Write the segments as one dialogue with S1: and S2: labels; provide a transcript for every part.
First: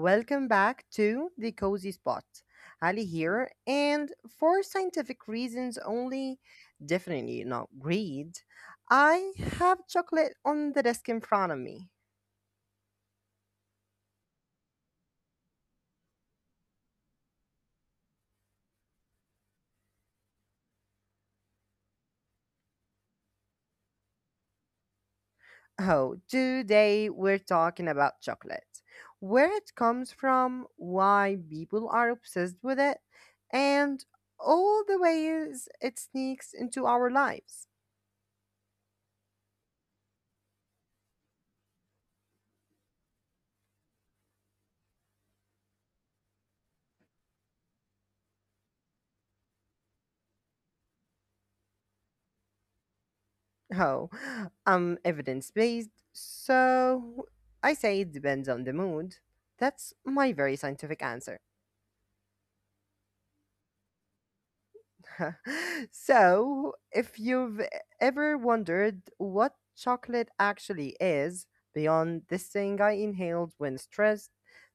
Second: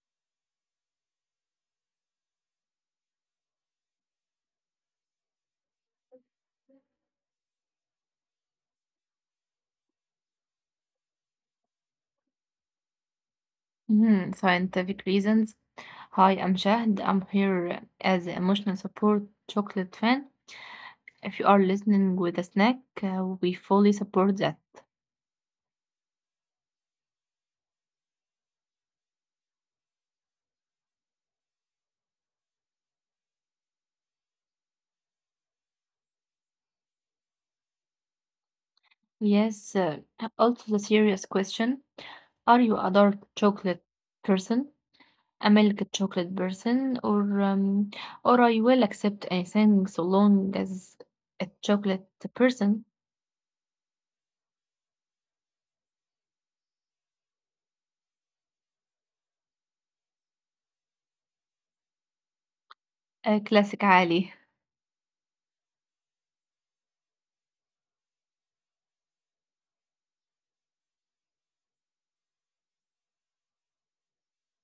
S1: welcome back to the Cozy Spot. Ali here, and for scientific reasons only, definitely not greed, I have chocolate on the desk in front of me.
S2: Mhm, scientific reasons. Hi, I'm Shahd. I'm here as emotional support chocolate fan. If you are listening with a snack, we fully support that.
S1: Oh, today we're talking about chocolate, where it comes from, why people are obsessed with it, and all the ways it sneaks into our lives.
S2: Yes, also the serious question. Are you a dark chocolate person, a milk chocolate person, or I will accept anything so long as a chocolate person?
S1: Oh, I'm evidence based, so I say it depends on the mood. That's my very scientific answer.
S2: A classic Ali.
S1: So, if you've ever wondered what chocolate actually is, beyond this thing I inhaled when stressed,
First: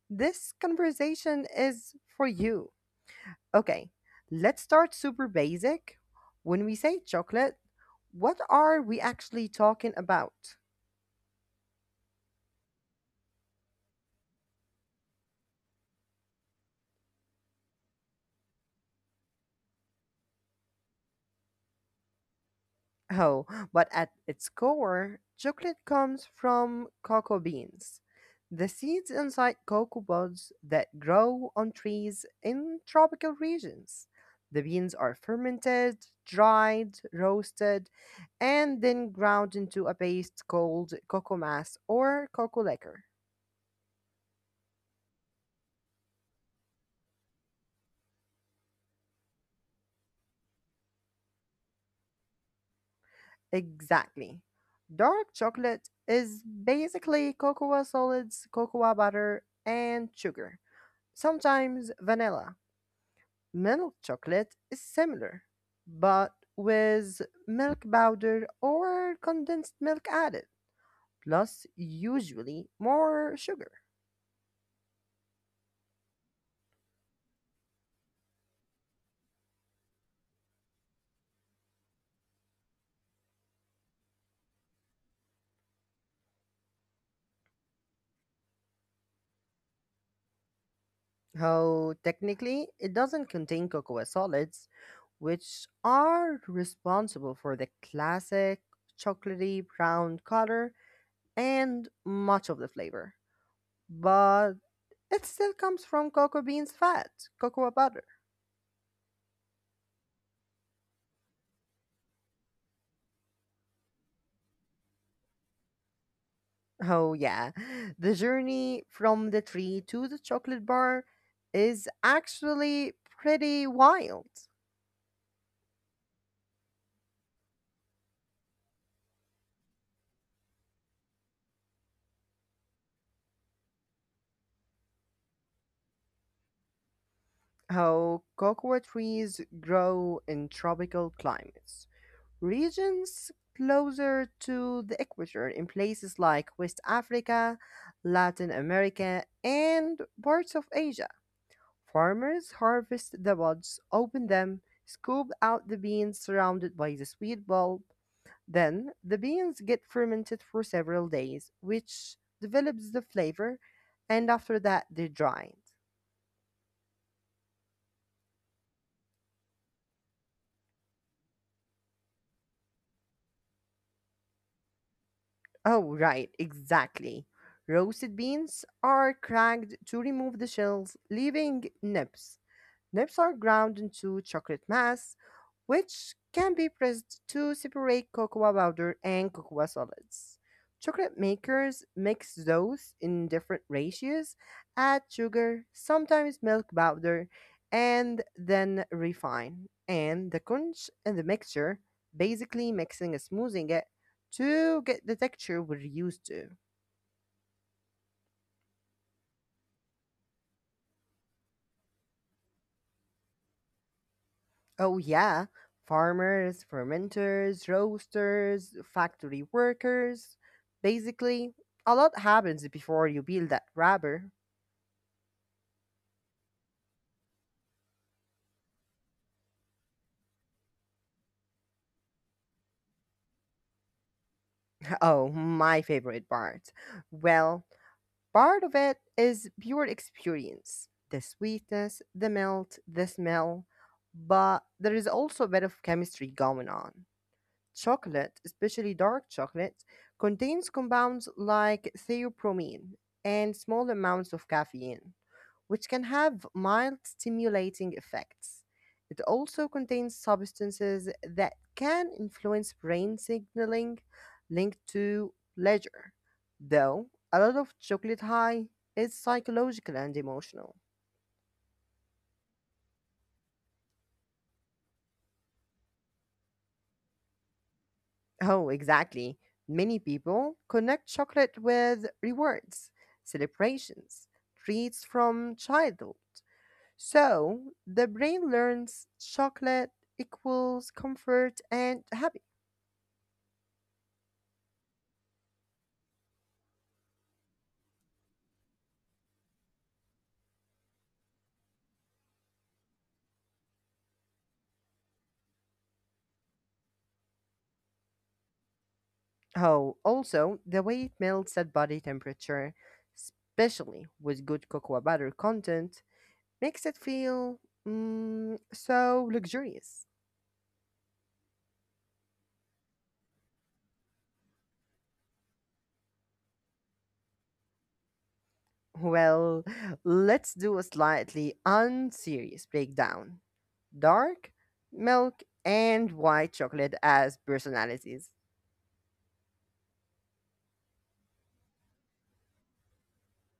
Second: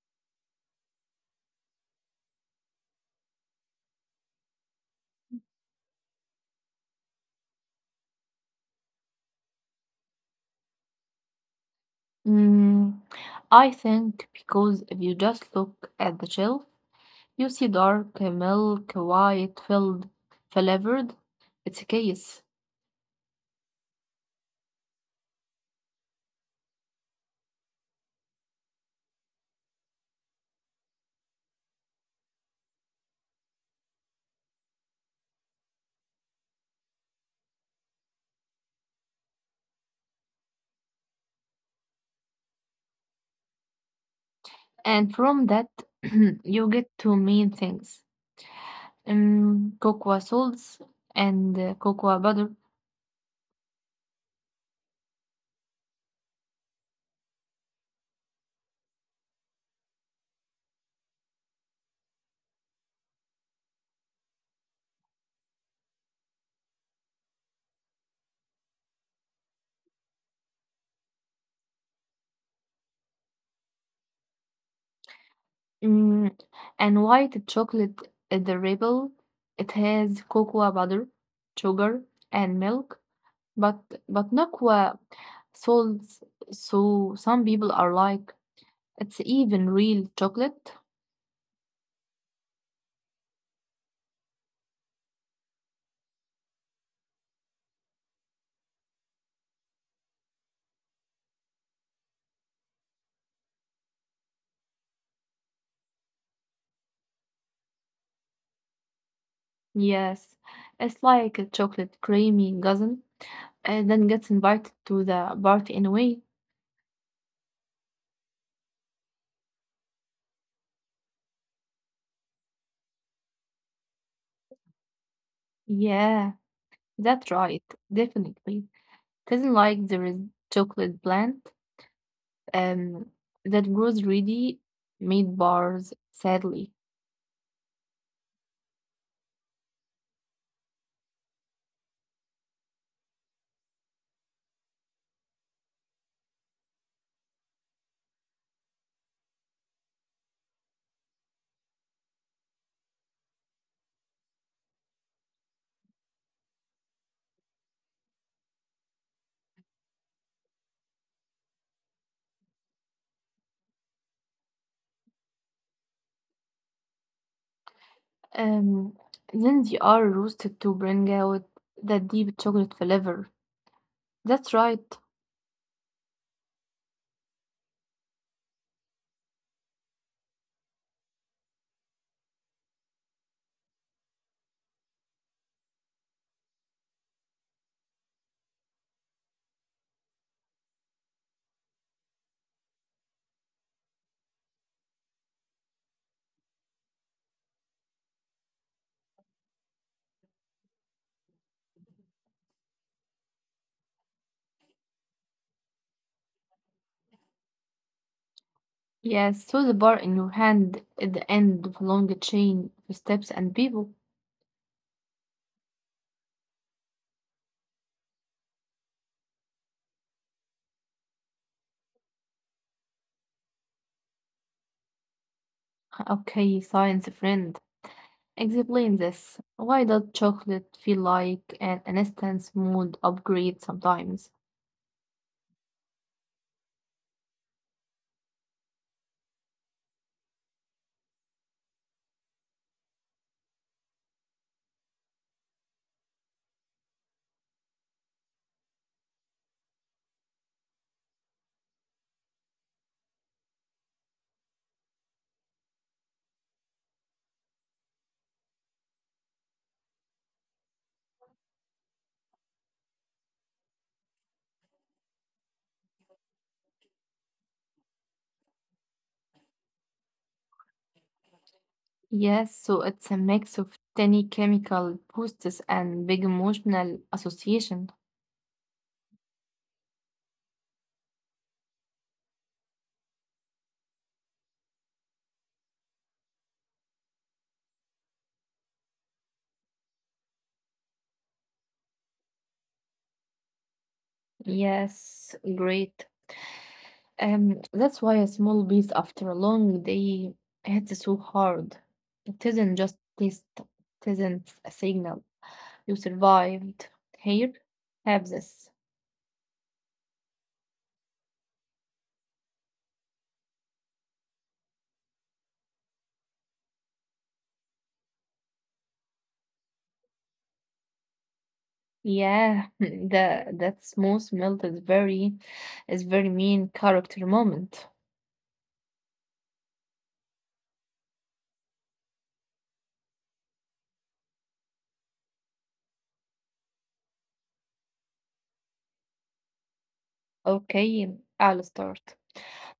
S1: this conversation is for you. Okay, let's start super basic. When we say chocolate, what are we actually talking about?
S2: Mm, I think because if you just look at the shelf, you see dark, milk, white, filled, flavored. It's a case.
S1: Oh, but at its core, chocolate comes from cocoa beans, the seeds inside cocoa buds that grow on trees in tropical regions. The beans are fermented, dried, roasted, and then ground into a paste called cocoa mass or cocoa liquor.
S2: And from that, you get two main things. Cocoa salts and cocoa butter.
S1: Exactly. Dark chocolate is basically cocoa solids, cocoa butter, and sugar, sometimes vanilla. Milk chocolate is similar, but with milk powder or condensed milk added, plus usually more sugar.
S2: Mm, and white chocolate is the rebel. It has cocoa butter, sugar, and milk. But but not cocoa salts. So some people are like, it's even real chocolate.
S1: Oh, technically, it doesn't contain cocoa solids, which are responsible for the classic chocolatey brown color and much of the flavor. But it still comes from cocoa beans fat, cocoa butter.
S2: Yes, it's like a chocolate creamy cousin, and then gets invited to the party anyway.
S1: Oh, yeah. The journey from the tree to the chocolate bar is actually pretty wild.
S2: Yeah, that's right, definitely. It isn't like there is chocolate plant um that grows really made bars, sadly.
S1: How cocoa trees grow in tropical climates. Regions closer to the equator in places like West Africa, Latin America, and parts of Asia. Farmers harvest the buds, open them, scoop out the beans surrounded by the sweet bulb. Then the beans get fermented for several days, which develops the flavor, and after that they're dried.
S2: Um, then they are roasted to bring out the deep chocolate flavor. That's right.
S1: Oh, right, exactly. Roasted beans are cracked to remove the shells, leaving nibs. Nibs are ground into chocolate mass, which can be pressed to separate cocoa powder and cocoa solids. Chocolate makers mix those in different ratios, add sugar, sometimes milk powder, and then refine. And the conch and the mixture, basically mixing and smoothing it to get the texture we're used to.
S2: Yes, so the bar in your hand at the end of a long chain of steps and people.
S1: Oh, yeah. Farmers, fermenters, roasters, factory workers. Basically, a lot happens before you build that rubber.
S2: Okay, science friend. Explain this. Why does chocolate feel like an instant mood upgrade sometimes?
S1: Oh, my favorite part. Well, part of it is pure experience the sweetness, the melt, the smell. But there is also a bit of chemistry going on. Chocolate, especially dark chocolate, contains compounds like theobromine and small amounts of caffeine, which can have mild stimulating effects. It also contains substances that can influence brain signaling linked to pleasure, though a lot of chocolate high is psychological and emotional.
S2: Yes, so it's a mix of tiny chemical boosts and big emotional association.
S1: Oh, exactly. Many people connect chocolate with rewards, celebrations, treats from childhood. So the brain learns chocolate equals comfort and happy.
S2: Yes, great. That's why a small piece after a long day hits so hard. It isn't just taste, it isn't a signal. You survived. Here, have this.
S1: Oh, also, the way it melts at body temperature, especially with good cocoa butter content, makes it feel so luxurious.
S2: Yeah, the that smooth melt is very mean character moment.
S1: Well, let's do a slightly unserious breakdown. Dark, milk, and white chocolate as personalities.
S2: Okay, I'll start.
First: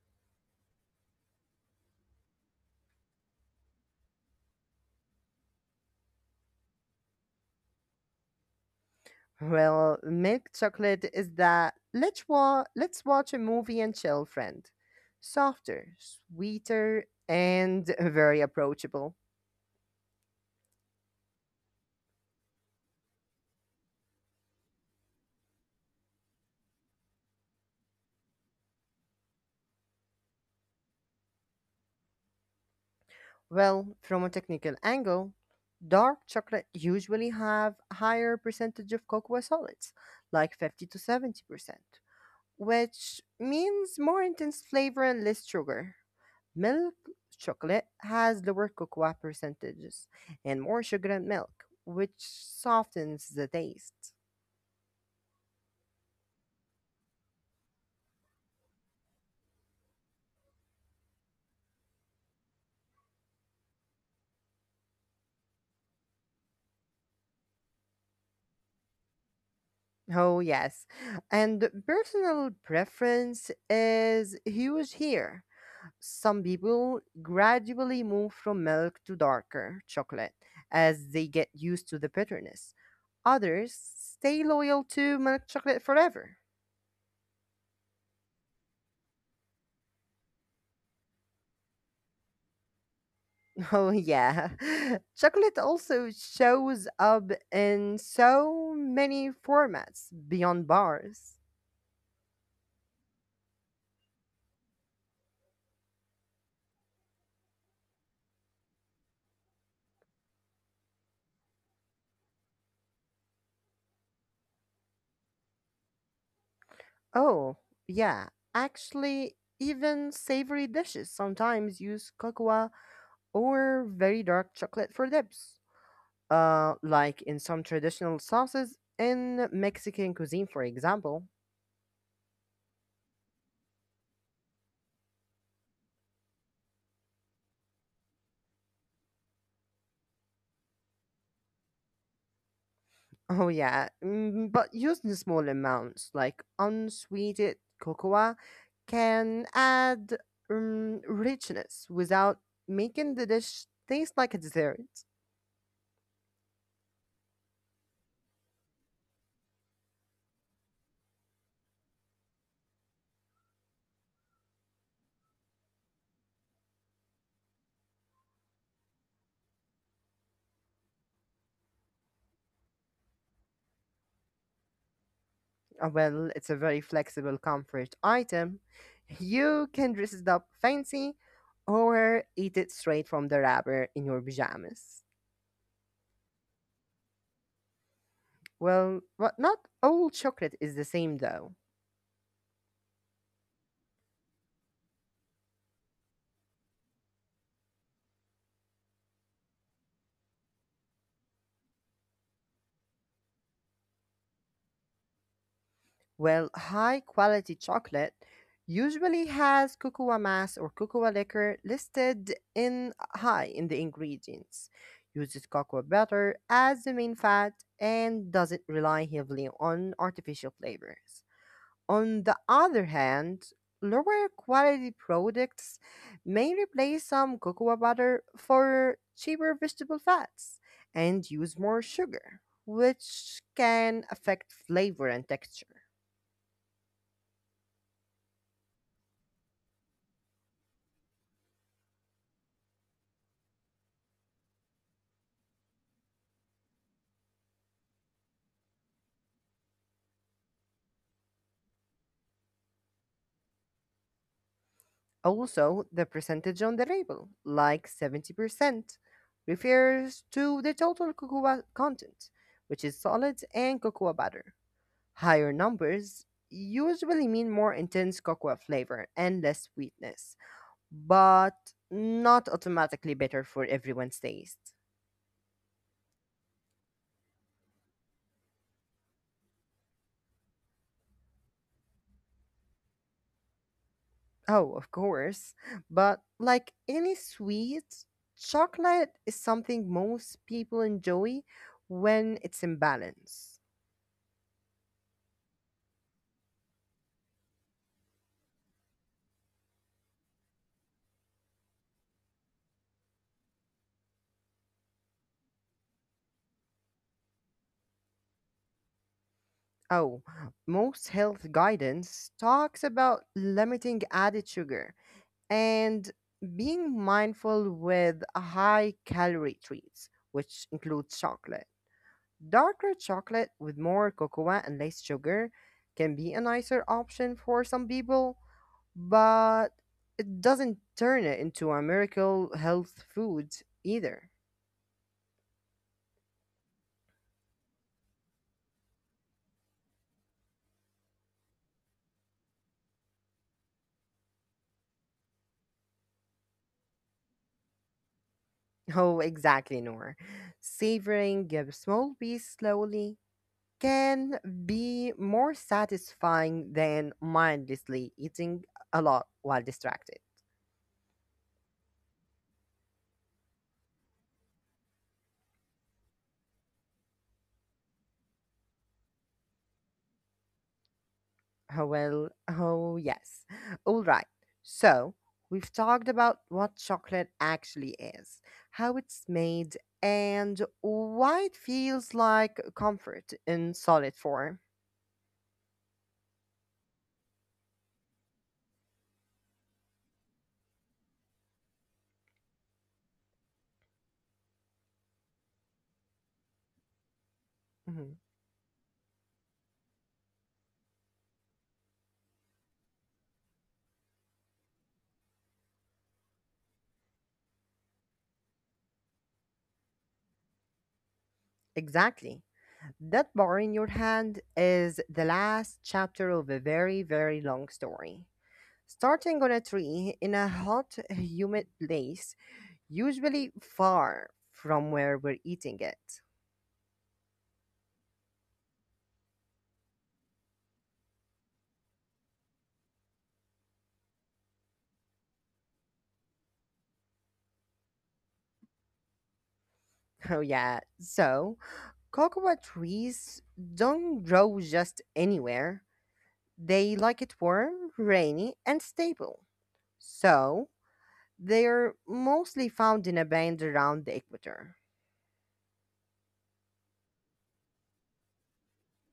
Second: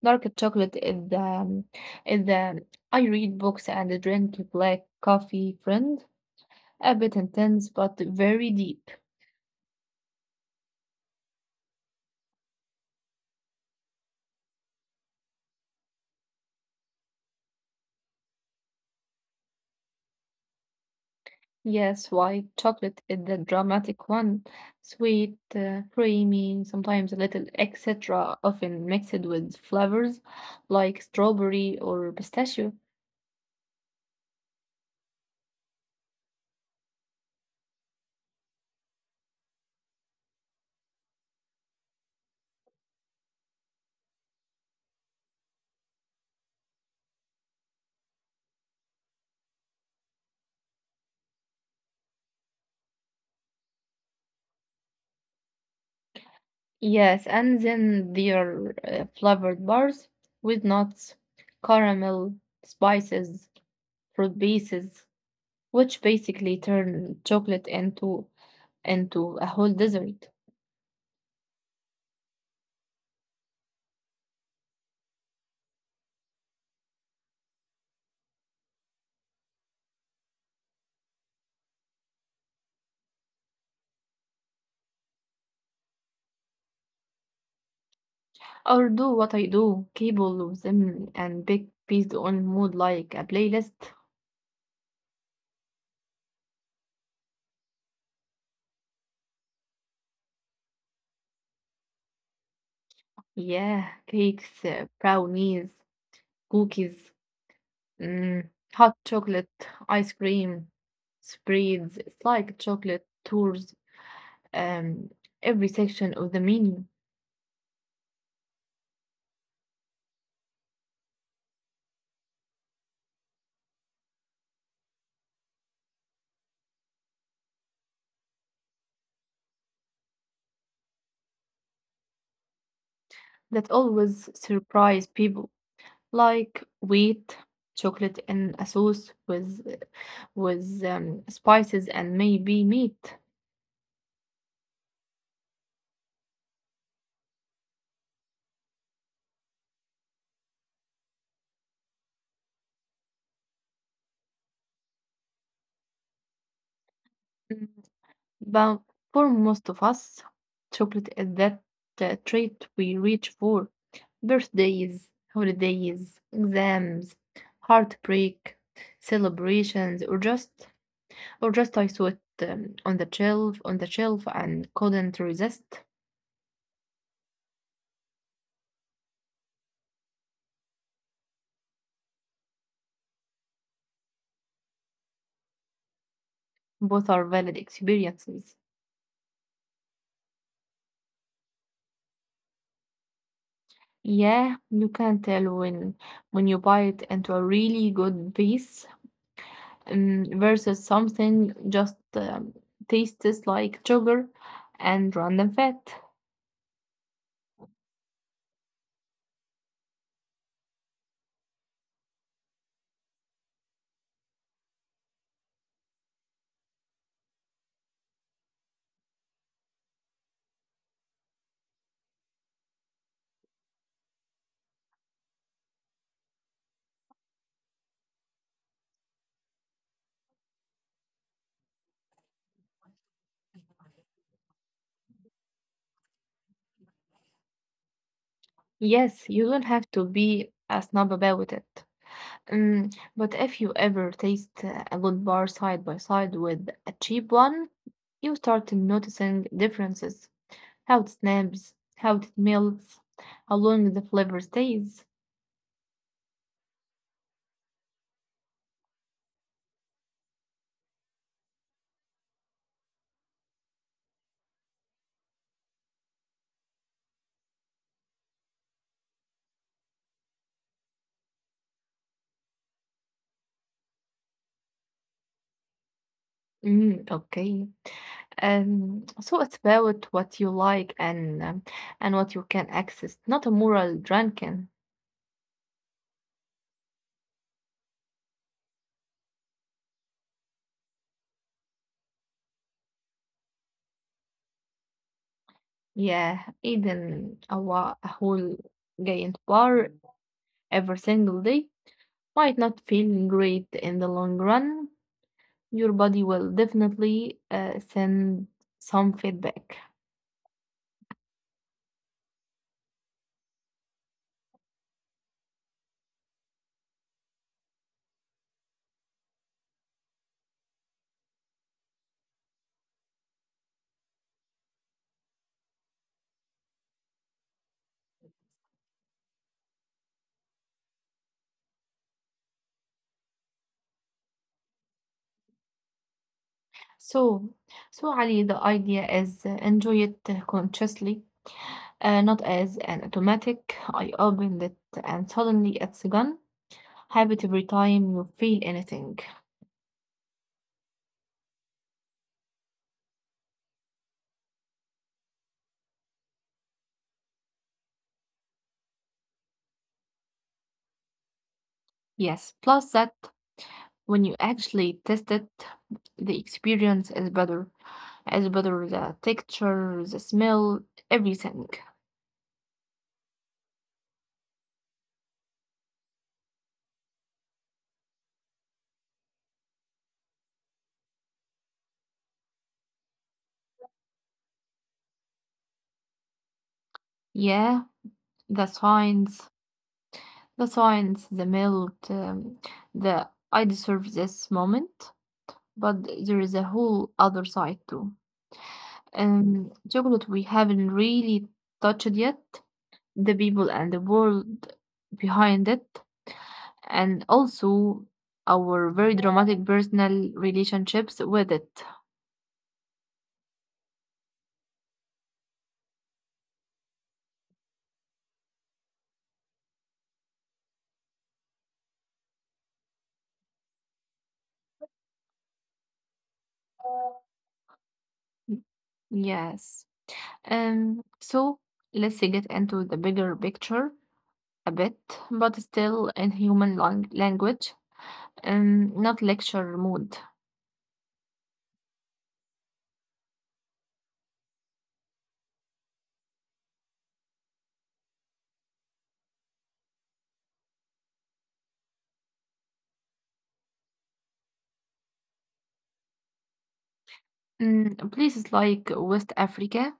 S2: Dark chocolate is the I read books and drink black coffee friend. A bit intense but very deep.
S1: Well, milk chocolate is the let's watch a movie and chill friend. Softer, sweeter, and very approachable.
S2: Yes, white chocolate is the dramatic one. Sweet, creamy, sometimes a little etc. Often mixed with flavors like strawberry or pistachio.
S1: Well, from a technical angle, dark chocolate usually have higher percentage of cocoa solids, like 50 to 70%, which means more intense flavor and less sugar. Milk chocolate has lower cocoa percentages and more sugar and milk, which softens the taste.
S2: Yes, and then there are flavored bars with nuts, caramel, spices, fruit bases, which basically turn chocolate into a whole dessert.
S1: Oh, yes. And personal preference is huge here. Some people gradually move from milk to darker chocolate as they get used to the bitterness. Others stay loyal to milk chocolate forever.
S2: Or do what I do, cable with them and bake based on mood like a playlist.
S1: Oh, yeah. Chocolate also shows up in so many formats beyond bars.
S2: Yeah, cakes, brownies, cookies, mm, hot chocolate, ice cream, spreads. It's like chocolate tours um, every section of the menu
S1: Oh, yeah. Actually, even savory dishes sometimes use cocoa or very dark chocolate for dips. Like in some traditional sauces in Mexican cuisine, for example.
S2: that always surprise people, like wheat, chocolate, and a sauce with spices and maybe meat.
S1: Oh yeah, but using small amounts like unsweetened cocoa can add richness without making the dish taste like a dessert.
S2: Mm, But for most of us, chocolate is that treat we reach for. Birthdays, holidays, exams, heartbreak, celebrations, or just I saw it on the shelf and couldn't resist.
S1: Well, it's a very flexible comfort item. You can dress it up fancy or eat it straight from the wrapper in your pajamas.
S2: Both are valid experiences.
S1: Well, but not all chocolate is the same though.
S2: Yeah, you can tell when you bite into a really good piece versus something just tastes like sugar and random fat.
S1: Well, high quality chocolate usually has cocoa mass or cocoa liquor listed in high in the ingredients. Uses cocoa butter as the main fat and doesn't rely heavily on artificial flavors. On the other hand, lower quality products may replace some cocoa butter for cheaper vegetable fats and use more sugar, which can affect flavor and texture.
S2: Yes, you don't have to be a snob about it. Um, but if you ever taste a good bar side by side with a cheap one, you start noticing differences. How it snaps, how it melts, how long the flavor stays.
S1: Also, the percentage on the label, like 70%, refers to the total cocoa content, which is solids and cocoa butter. Higher numbers usually mean more intense cocoa flavor and less sweetness, but not automatically better for everyone's taste.
S2: Okay. So it's about what you like and what you can access, not a moral drinking.
S1: Oh, of course, but like any sweet, chocolate is something most people enjoy when it's in balance.
S2: Yeah, eating a whole giant bar every single day might not feel great in the long run. Your body will definitely send some feedback.
S1: Oh, most health guidance talks about limiting added sugar and being mindful with high calorie treats, which include chocolate. Darker chocolate with more cocoa and less sugar can be a nicer option for some people, but it doesn't turn it into a miracle health food either.
S2: So, so, Ali, the idea is enjoy it consciously, not as an automatic. I opened it and suddenly it's gone. Habit every time you feel anything.
S1: Oh, exactly, Noor. Savoring a small piece slowly can be more satisfying than mindlessly eating a lot while distracted.
S2: Yes, plus that when you actually test it, the experience is better. Is better the texture, the smell, everything.
S1: Oh, Well, oh yes. All right. So, we've talked about what chocolate actually is, how it's made, and why it feels like comfort in solid form.
S2: Yeah, the signs, the signs, the melt, the I deserve this moment. But there is a whole other side too.
S1: Mhm.
S2: Chocolate we haven't really touched yet, the people and the world behind it, and also our very dramatic personal relationships with it.
S1: Exactly. That bar in your hand is the last chapter of a very, very long story. Starting on a tree in a hot, humid place, usually far from where we're eating it.
S2: Yes. So let's get into the bigger picture a bit, but still in human language, not lecture mode.
S1: Oh, yeah. So, cocoa trees don't grow just anywhere. They like it warm, rainy, and stable. So, they're mostly found in a band around the equator.
S2: Places like West Africa,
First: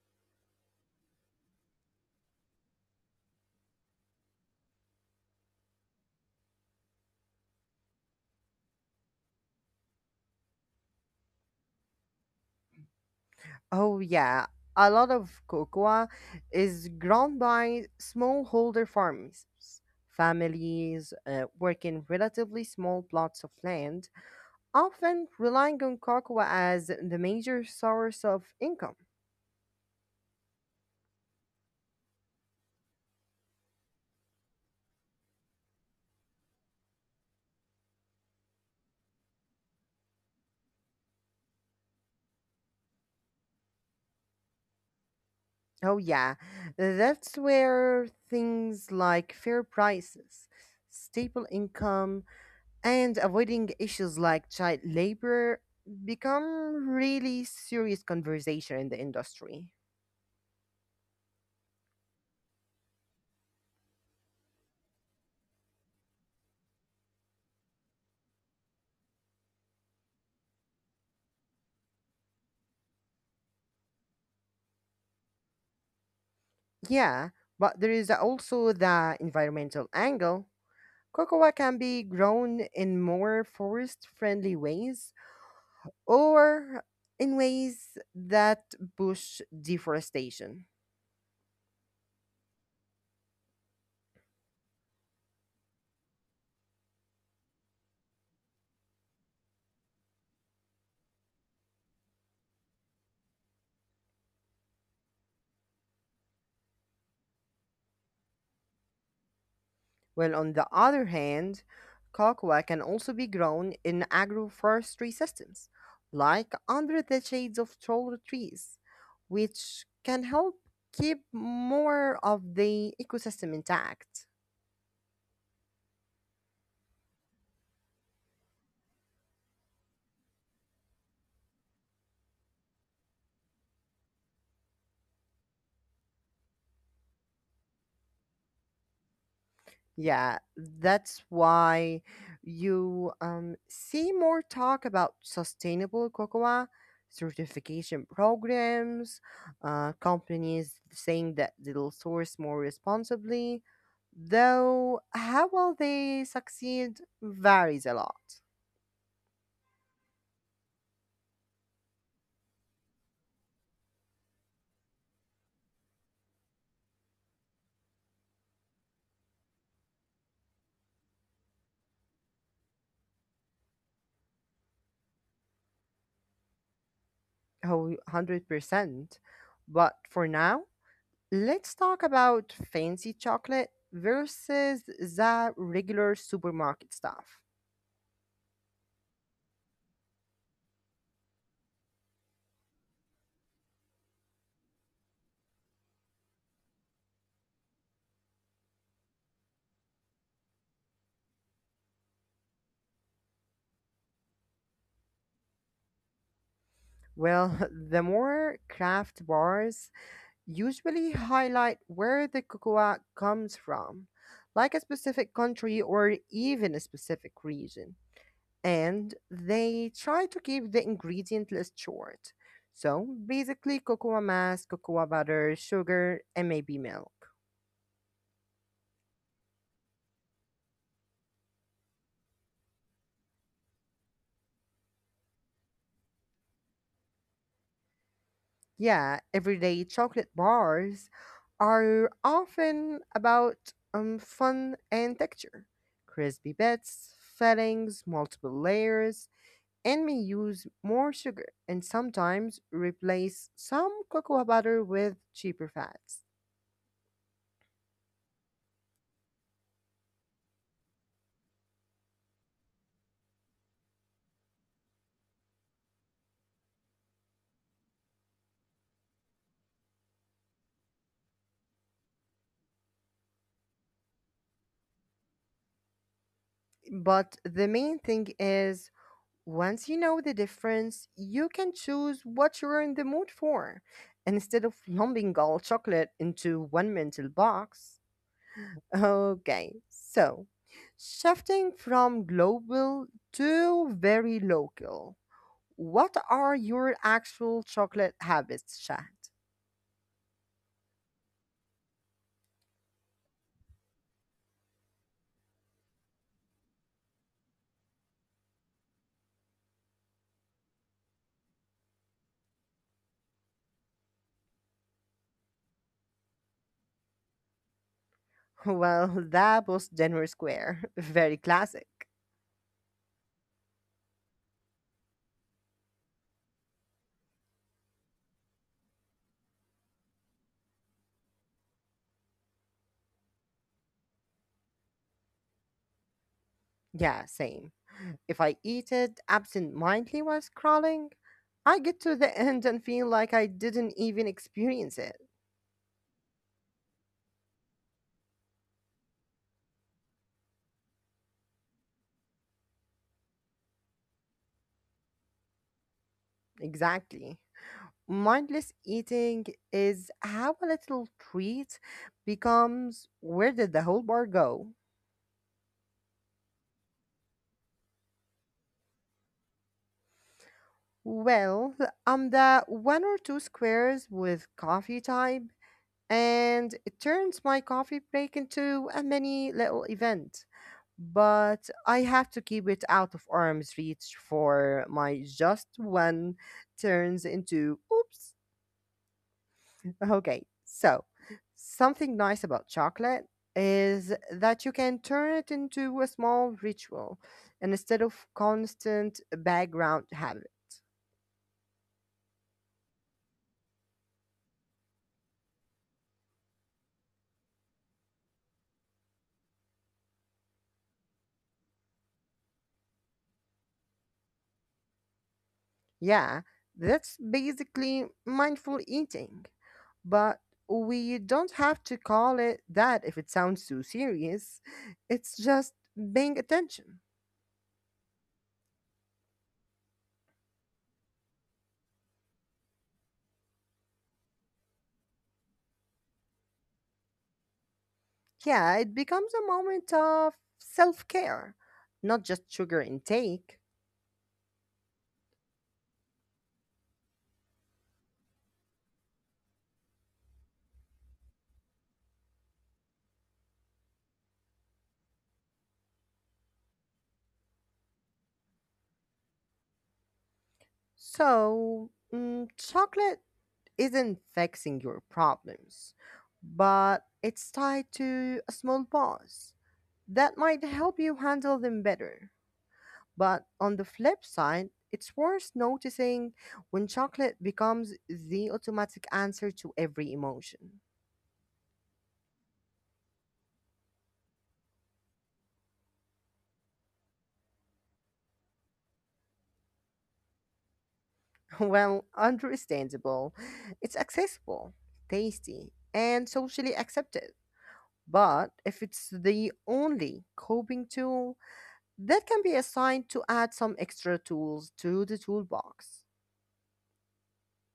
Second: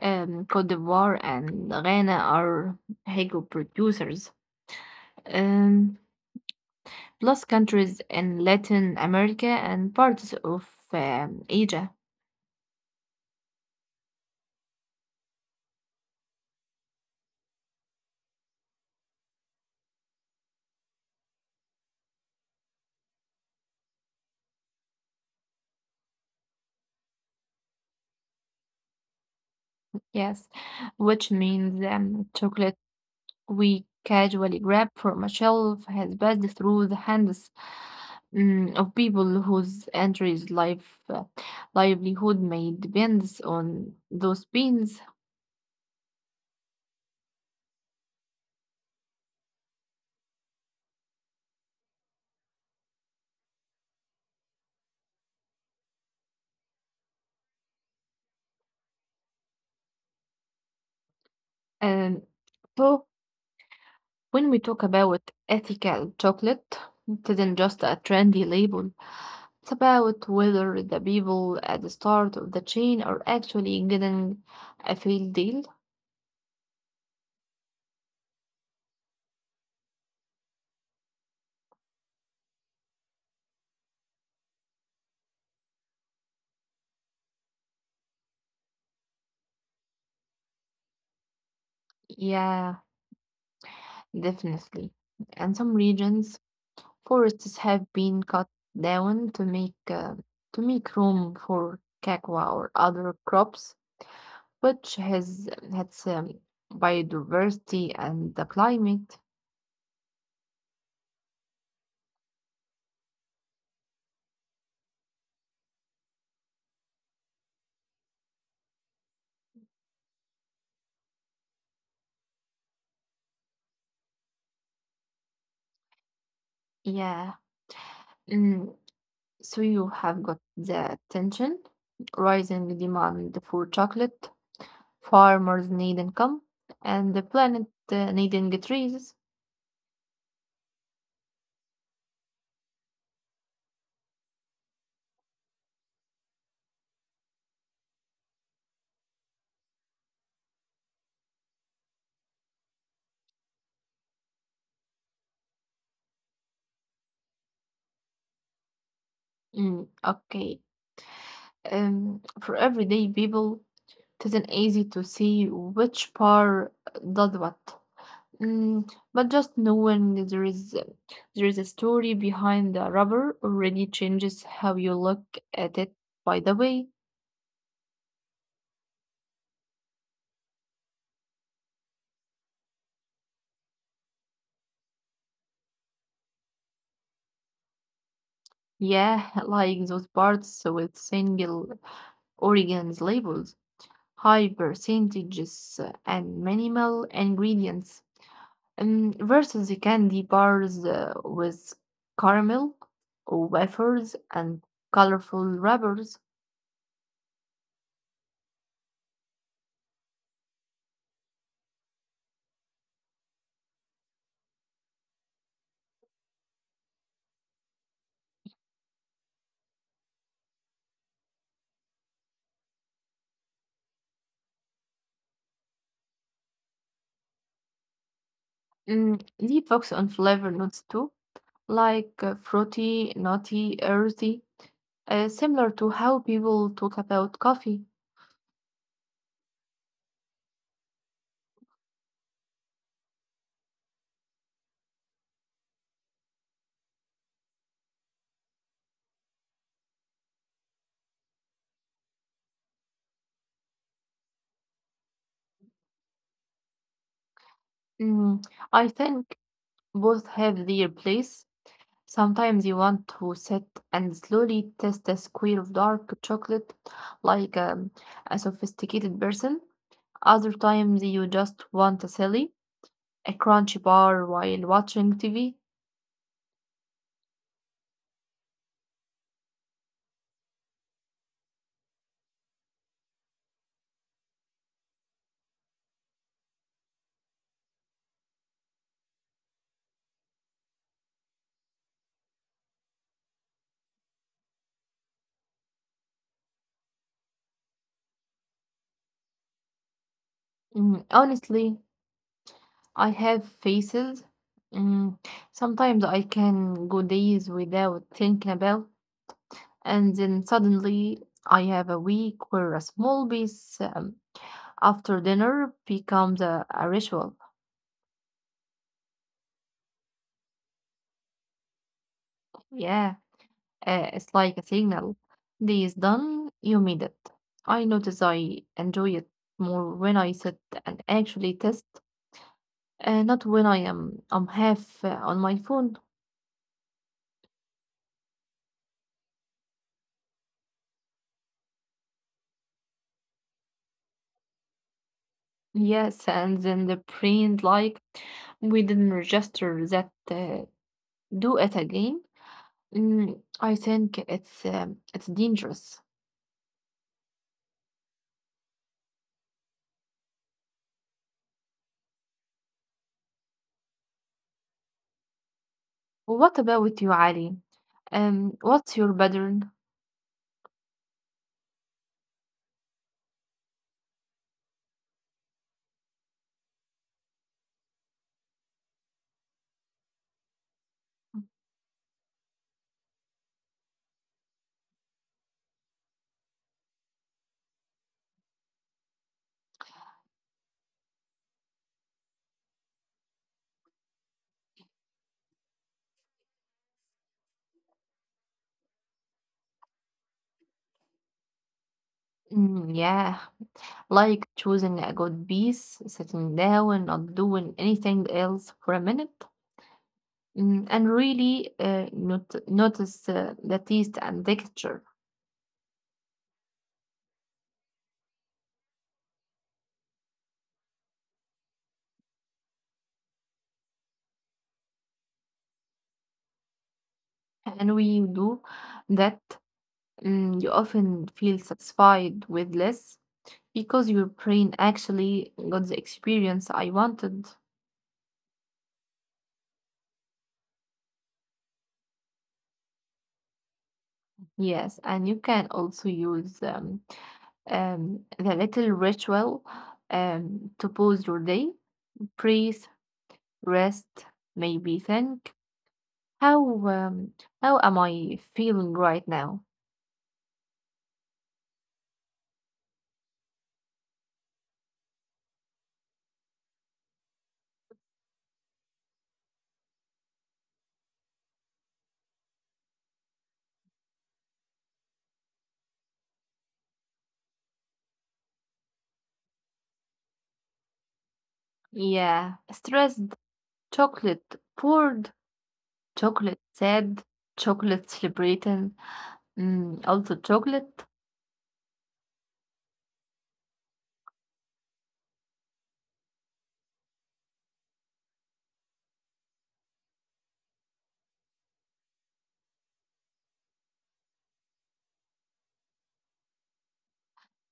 S2: Cote d'Ivoire, and Ghana are Hago producers. Um, plus countries in Latin America and parts of Asia.
S1: Oh yeah, a lot of cocoa is grown by smallholder farmers. Families working relatively small plots of land, often relying on cocoa as the major source of income.
S2: Yes, which means chocolate we casually grab from a shelf has passed through the hands, mm, of people whose entries life livelihood may depends on those beans.
S1: Oh yeah, that's where things like fair prices, stable income, and avoiding issues like child labor become really serious conversation in the industry.
S2: And so when we talk about ethical chocolate, it isn't just a trendy label. It's about whether the people at the start of the chain are actually getting a fair deal.
S1: Yeah, but there is also the environmental angle. Cocoa can be grown in more forest friendly ways or in ways that push deforestation.
S2: Yeah, definitely. And some regions, forests have been cut down to make room for cacao or other crops, which has biodiversity and the climate.
S1: Well, on the other hand, cocoa can also be grown in agroforestry systems, like under the shades of taller trees, which can help keep more of the ecosystem intact.
S2: Yeah. Mm, So you have got the tension, rising demand for chocolate, farmers need income, and the planet needing trees.
S1: Yeah, that's why you see more talk about sustainable cocoa certification programs, companies saying that they'll source more responsibly, though how well they succeed varies a lot.
S2: Okay. For everyday people, it isn't easy to see which part does what. Mm, but just knowing there is a story behind the rubber already changes how you look at it. By the way,
S1: Oh, 100%. But for now, let's talk about fancy chocolate versus the regular supermarket stuff.
S2: yeah, like those parts with single Oregon's labels, high percentages and minimal ingredients, versus the candy bars with caramel, wafers, and colorful wrappers.
S1: Well, the more craft bars usually highlight where the cocoa comes from, like a specific country or even a specific region. And they try to keep the ingredient list short. So basically, cocoa mass, cocoa butter, sugar, and maybe milk.
S2: They focus on flavor notes too, like fruity, nutty, earthy, similar to how people talk about coffee.
S1: Yeah, everyday chocolate bars are often about fun and texture. Crispy bits, fillings, multiple layers, and may use more sugar and sometimes replace some cocoa butter with cheaper fats.
S2: Mm, I think both have their place. Sometimes you want to sit and slowly taste a square of dark chocolate like a sophisticated person. Other times you just want a silly, a crunchy bar while watching TV.
S1: But the main thing is once you know the difference, you can choose what you're in the mood for. And instead of lumping all chocolate into one mental box, okay, so shifting from global to very local, what are your actual chocolate habits, Shad?
S2: Honestly, I have phases. Mm, sometimes I can go days without thinking about, and then suddenly I have a week where a small piece after dinner becomes a ritual.
S1: Well, that was Denver Square. Very classic.
S2: Yeah, it's like a signal. This is done, you made it. I notice I enjoy it more when I sit and actually test, not when I'm half on my phone.
S1: Yeah, same. If I eat it absent mindedly while scrolling, I get to the end and feel like I didn't even experience it.
S2: Yes, and then the brain like we didn't register that, do it again. I think it's dangerous.
S1: Exactly. Mindless eating is how a little treat becomes where did the whole bar go?
S2: What about you, Ali? What's your pattern?
S1: Well, I'm the one or two squares with coffee type, and it turns my coffee break into a mini little event. But I have to keep it out of arm's reach for my just one turns into oops. Okay, so something nice about chocolate is that you can turn it into a small ritual and instead of constant background habit.
S2: Yeah, like choosing a good piece, sitting down, not doing anything else for a minute, mm, and really not, notice the taste and texture.
S1: Yeah, that's basically mindful eating, but we don't have to call it that if it sounds too serious. It's just paying attention.
S2: And when you do that, mm, you often feel satisfied with less because your brain actually got the experience I wanted.
S1: Yeah, it becomes a moment of self care, not just sugar intake.
S2: Yes, and you can also use the little ritual to pause your day, breathe, rest, maybe think, how um, how am I feeling right now?
S1: So, chocolate isn't fixing your problems, but it's tied to a small pause that might help you handle them better. But on the flip side, it's worth noticing when chocolate becomes the automatic answer to every emotion.
S2: Yeah, stressed, chocolate poured, chocolate sad, chocolate celebrating, mm, also chocolate.
S1: Well, understandable. It's accessible, tasty, and socially accepted. But if it's the only coping tool, that can be assigned to add some extra tools to the toolbox.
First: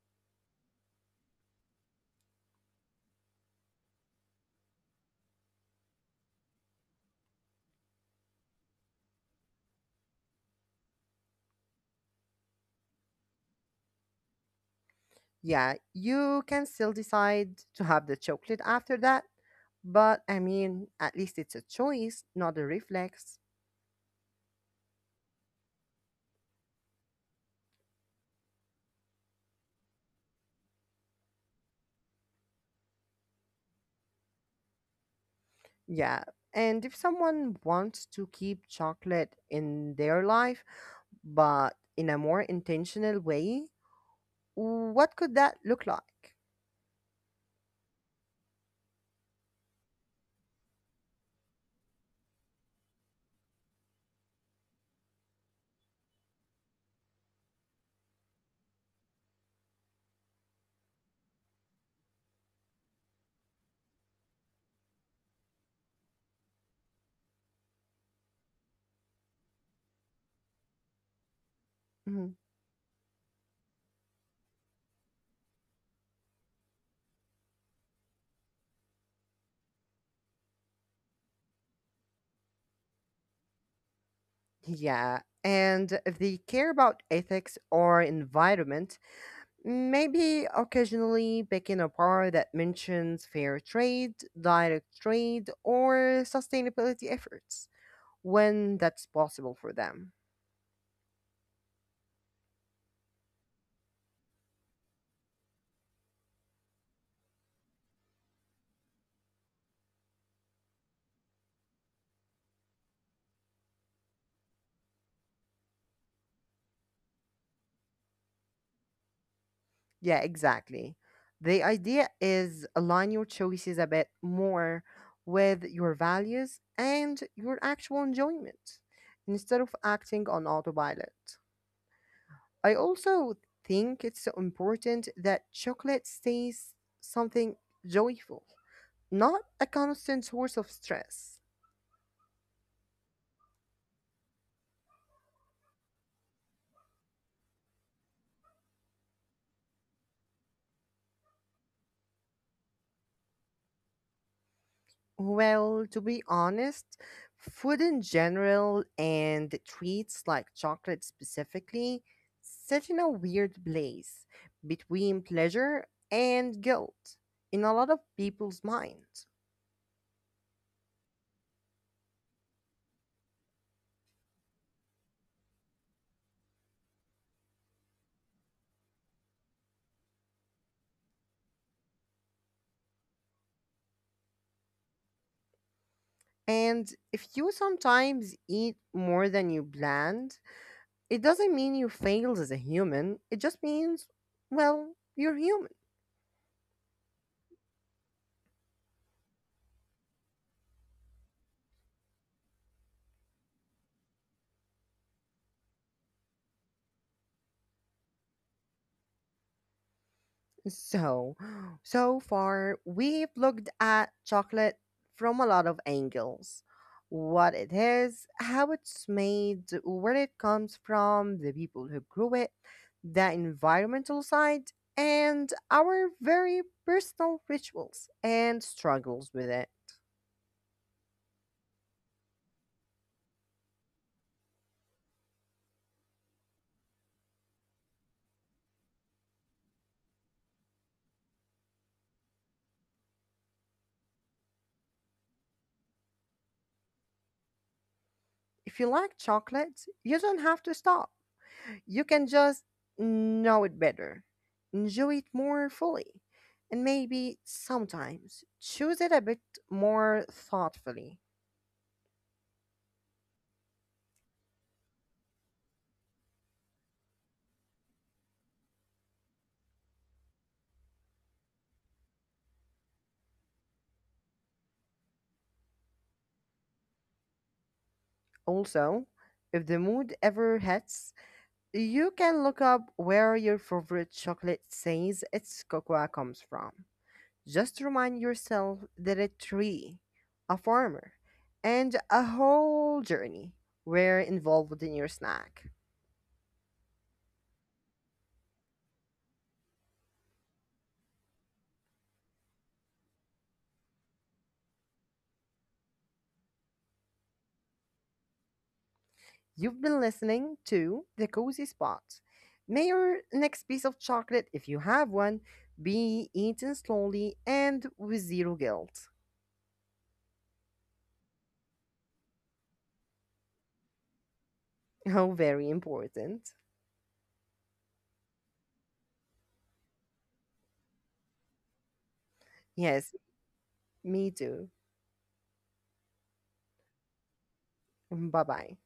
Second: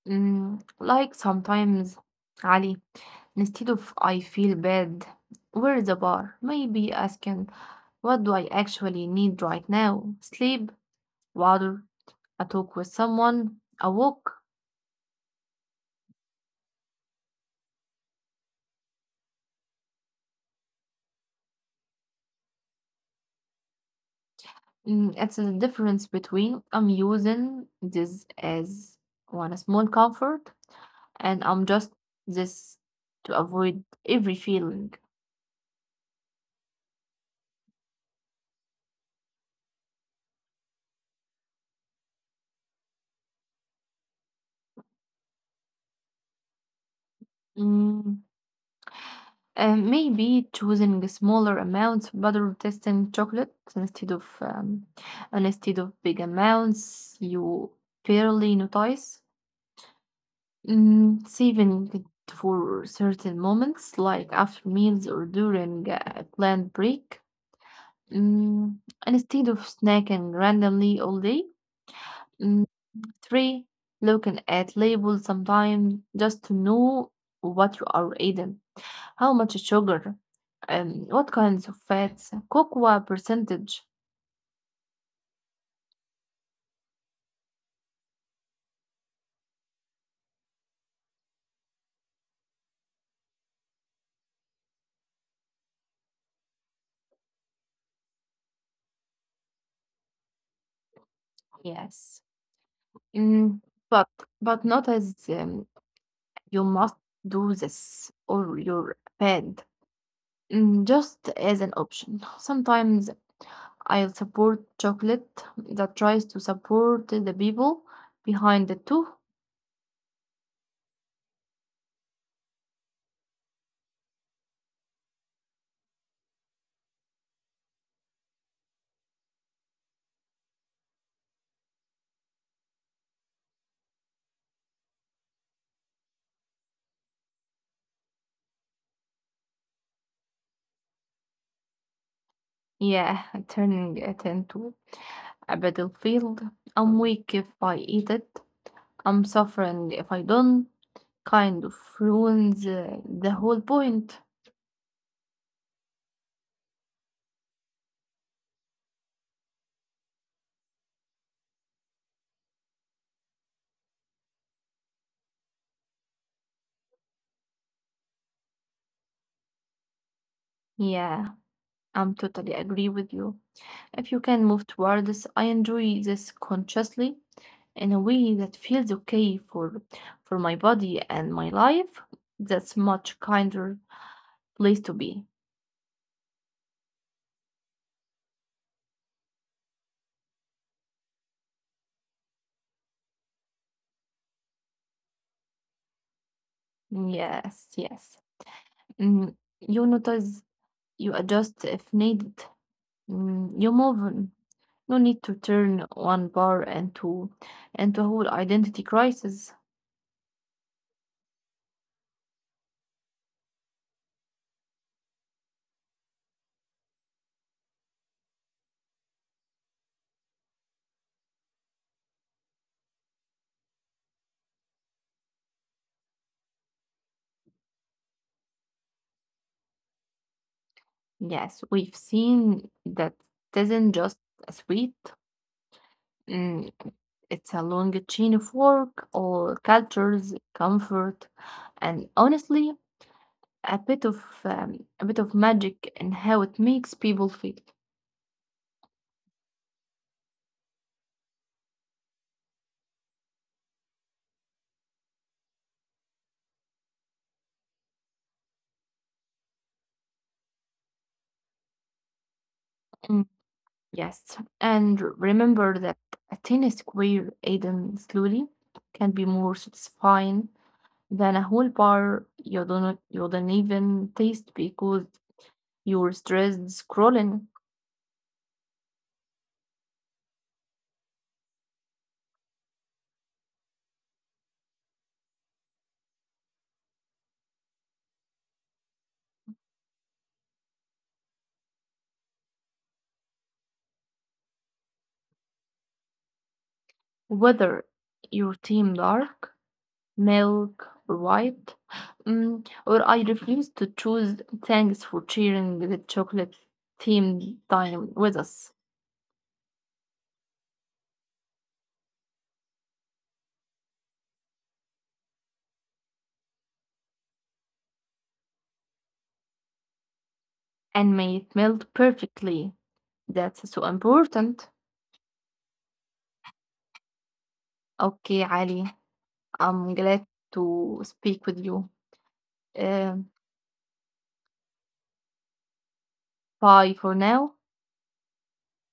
S2: Like sometimes, Ali, instead of I feel bad, where is the bar? Maybe asking, what do I actually need right now? Sleep, water, a talk with someone, a walk.
S1: Yeah, you can still decide to have the chocolate after that, but I mean, at least it's a choice, not a reflex.
S2: It's the difference between I'm using this as one small comfort and I'm just this to avoid every feeling.
S1: Yeah, and if someone wants to keep chocolate in their life, but in a more intentional way, what could that look like?
S2: Mm, and maybe choosing smaller amounts rather testing chocolate instead of big amounts you barely notice. Saving it for certain moments like after meals or during a planned break, mm, and instead of snacking randomly all day.
S1: Mhm.
S2: Mm, three, looking at labels sometimes just to know what you are eating, how much sugar, what kinds of fats, cocoa percentage.
S1: Yeah, and if they care about ethics or environment, maybe occasionally picking a bar that mentions fair trade, direct trade, or sustainability efforts when that's possible for them.
S2: Yes. Mm, but not as you must do this or you're bad. Just as an option. Sometimes I'll support chocolate that tries to support the people behind it too.
S1: Yeah, exactly. The idea is align your choices a bit more with your values and your actual enjoyment instead of acting on autopilot. I also think it's so important that chocolate stays something joyful, not a constant source of stress.
S2: Yeah, turning it into a battlefield. I'm weak if I eat it. I'm suffering if I don't. Kind of ruins the whole point.
S1: Well, to be honest, food in general and treats like chocolate specifically sit in a weird place between pleasure and guilt in a lot of people's minds.
S2: Yeah, I'm totally agree with you. If you can move towards, I enjoy this consciously in a way that feels okay for my body and my life. That's much kinder place to be.
S1: And if you sometimes eat more than you planned, it doesn't mean you failed as a human. It just means, well, you're human.
S2: Yes, yes. Mm, you notice, you adjust if needed. You move on. No need to turn one bar into a whole identity crisis.
S1: So, so far, we've looked at chocolate from a lot of angles. What it is, how it's made, where it comes from, the people who grew it, the environmental side, and our very personal rituals and struggles with it.
S2: Yes, we've seen that it isn't just a suite. Mm, it's a long chain of work, all cultures, comfort, and honestly, a bit of a bit of magic in how it makes people feel.
S1: If you like chocolate, you don't have to stop. You can just know it better, enjoy it more fully, and maybe sometimes choose it a bit more thoughtfully.
S2: Mm, Yes, and remember that a 10 square eaten slowly can be more satisfying than a whole bar you don't even taste because you're stressed scrolling,
S1: Also, if the mood ever hits, you can look up where your favorite chocolate says its cocoa comes from. Just remind yourself that a tree, a farmer, and a whole journey were involved in your snack.
S2: whether your team dark, milk, white, mm, or I refuse to choose. Thanks for sharing the chocolate themed time with us.
S1: You've been listening to The Cozy Spot. May your next piece of chocolate, if you have one, be eaten slowly and with zero guilt.
S2: And may it melt perfectly. That's so important.
S1: How very important.
S2: Okay, Ali, I'm glad to speak with you.
S1: Yes,
S2: Um,
S1: me too.
S2: bye for now.
S1: Bye bye.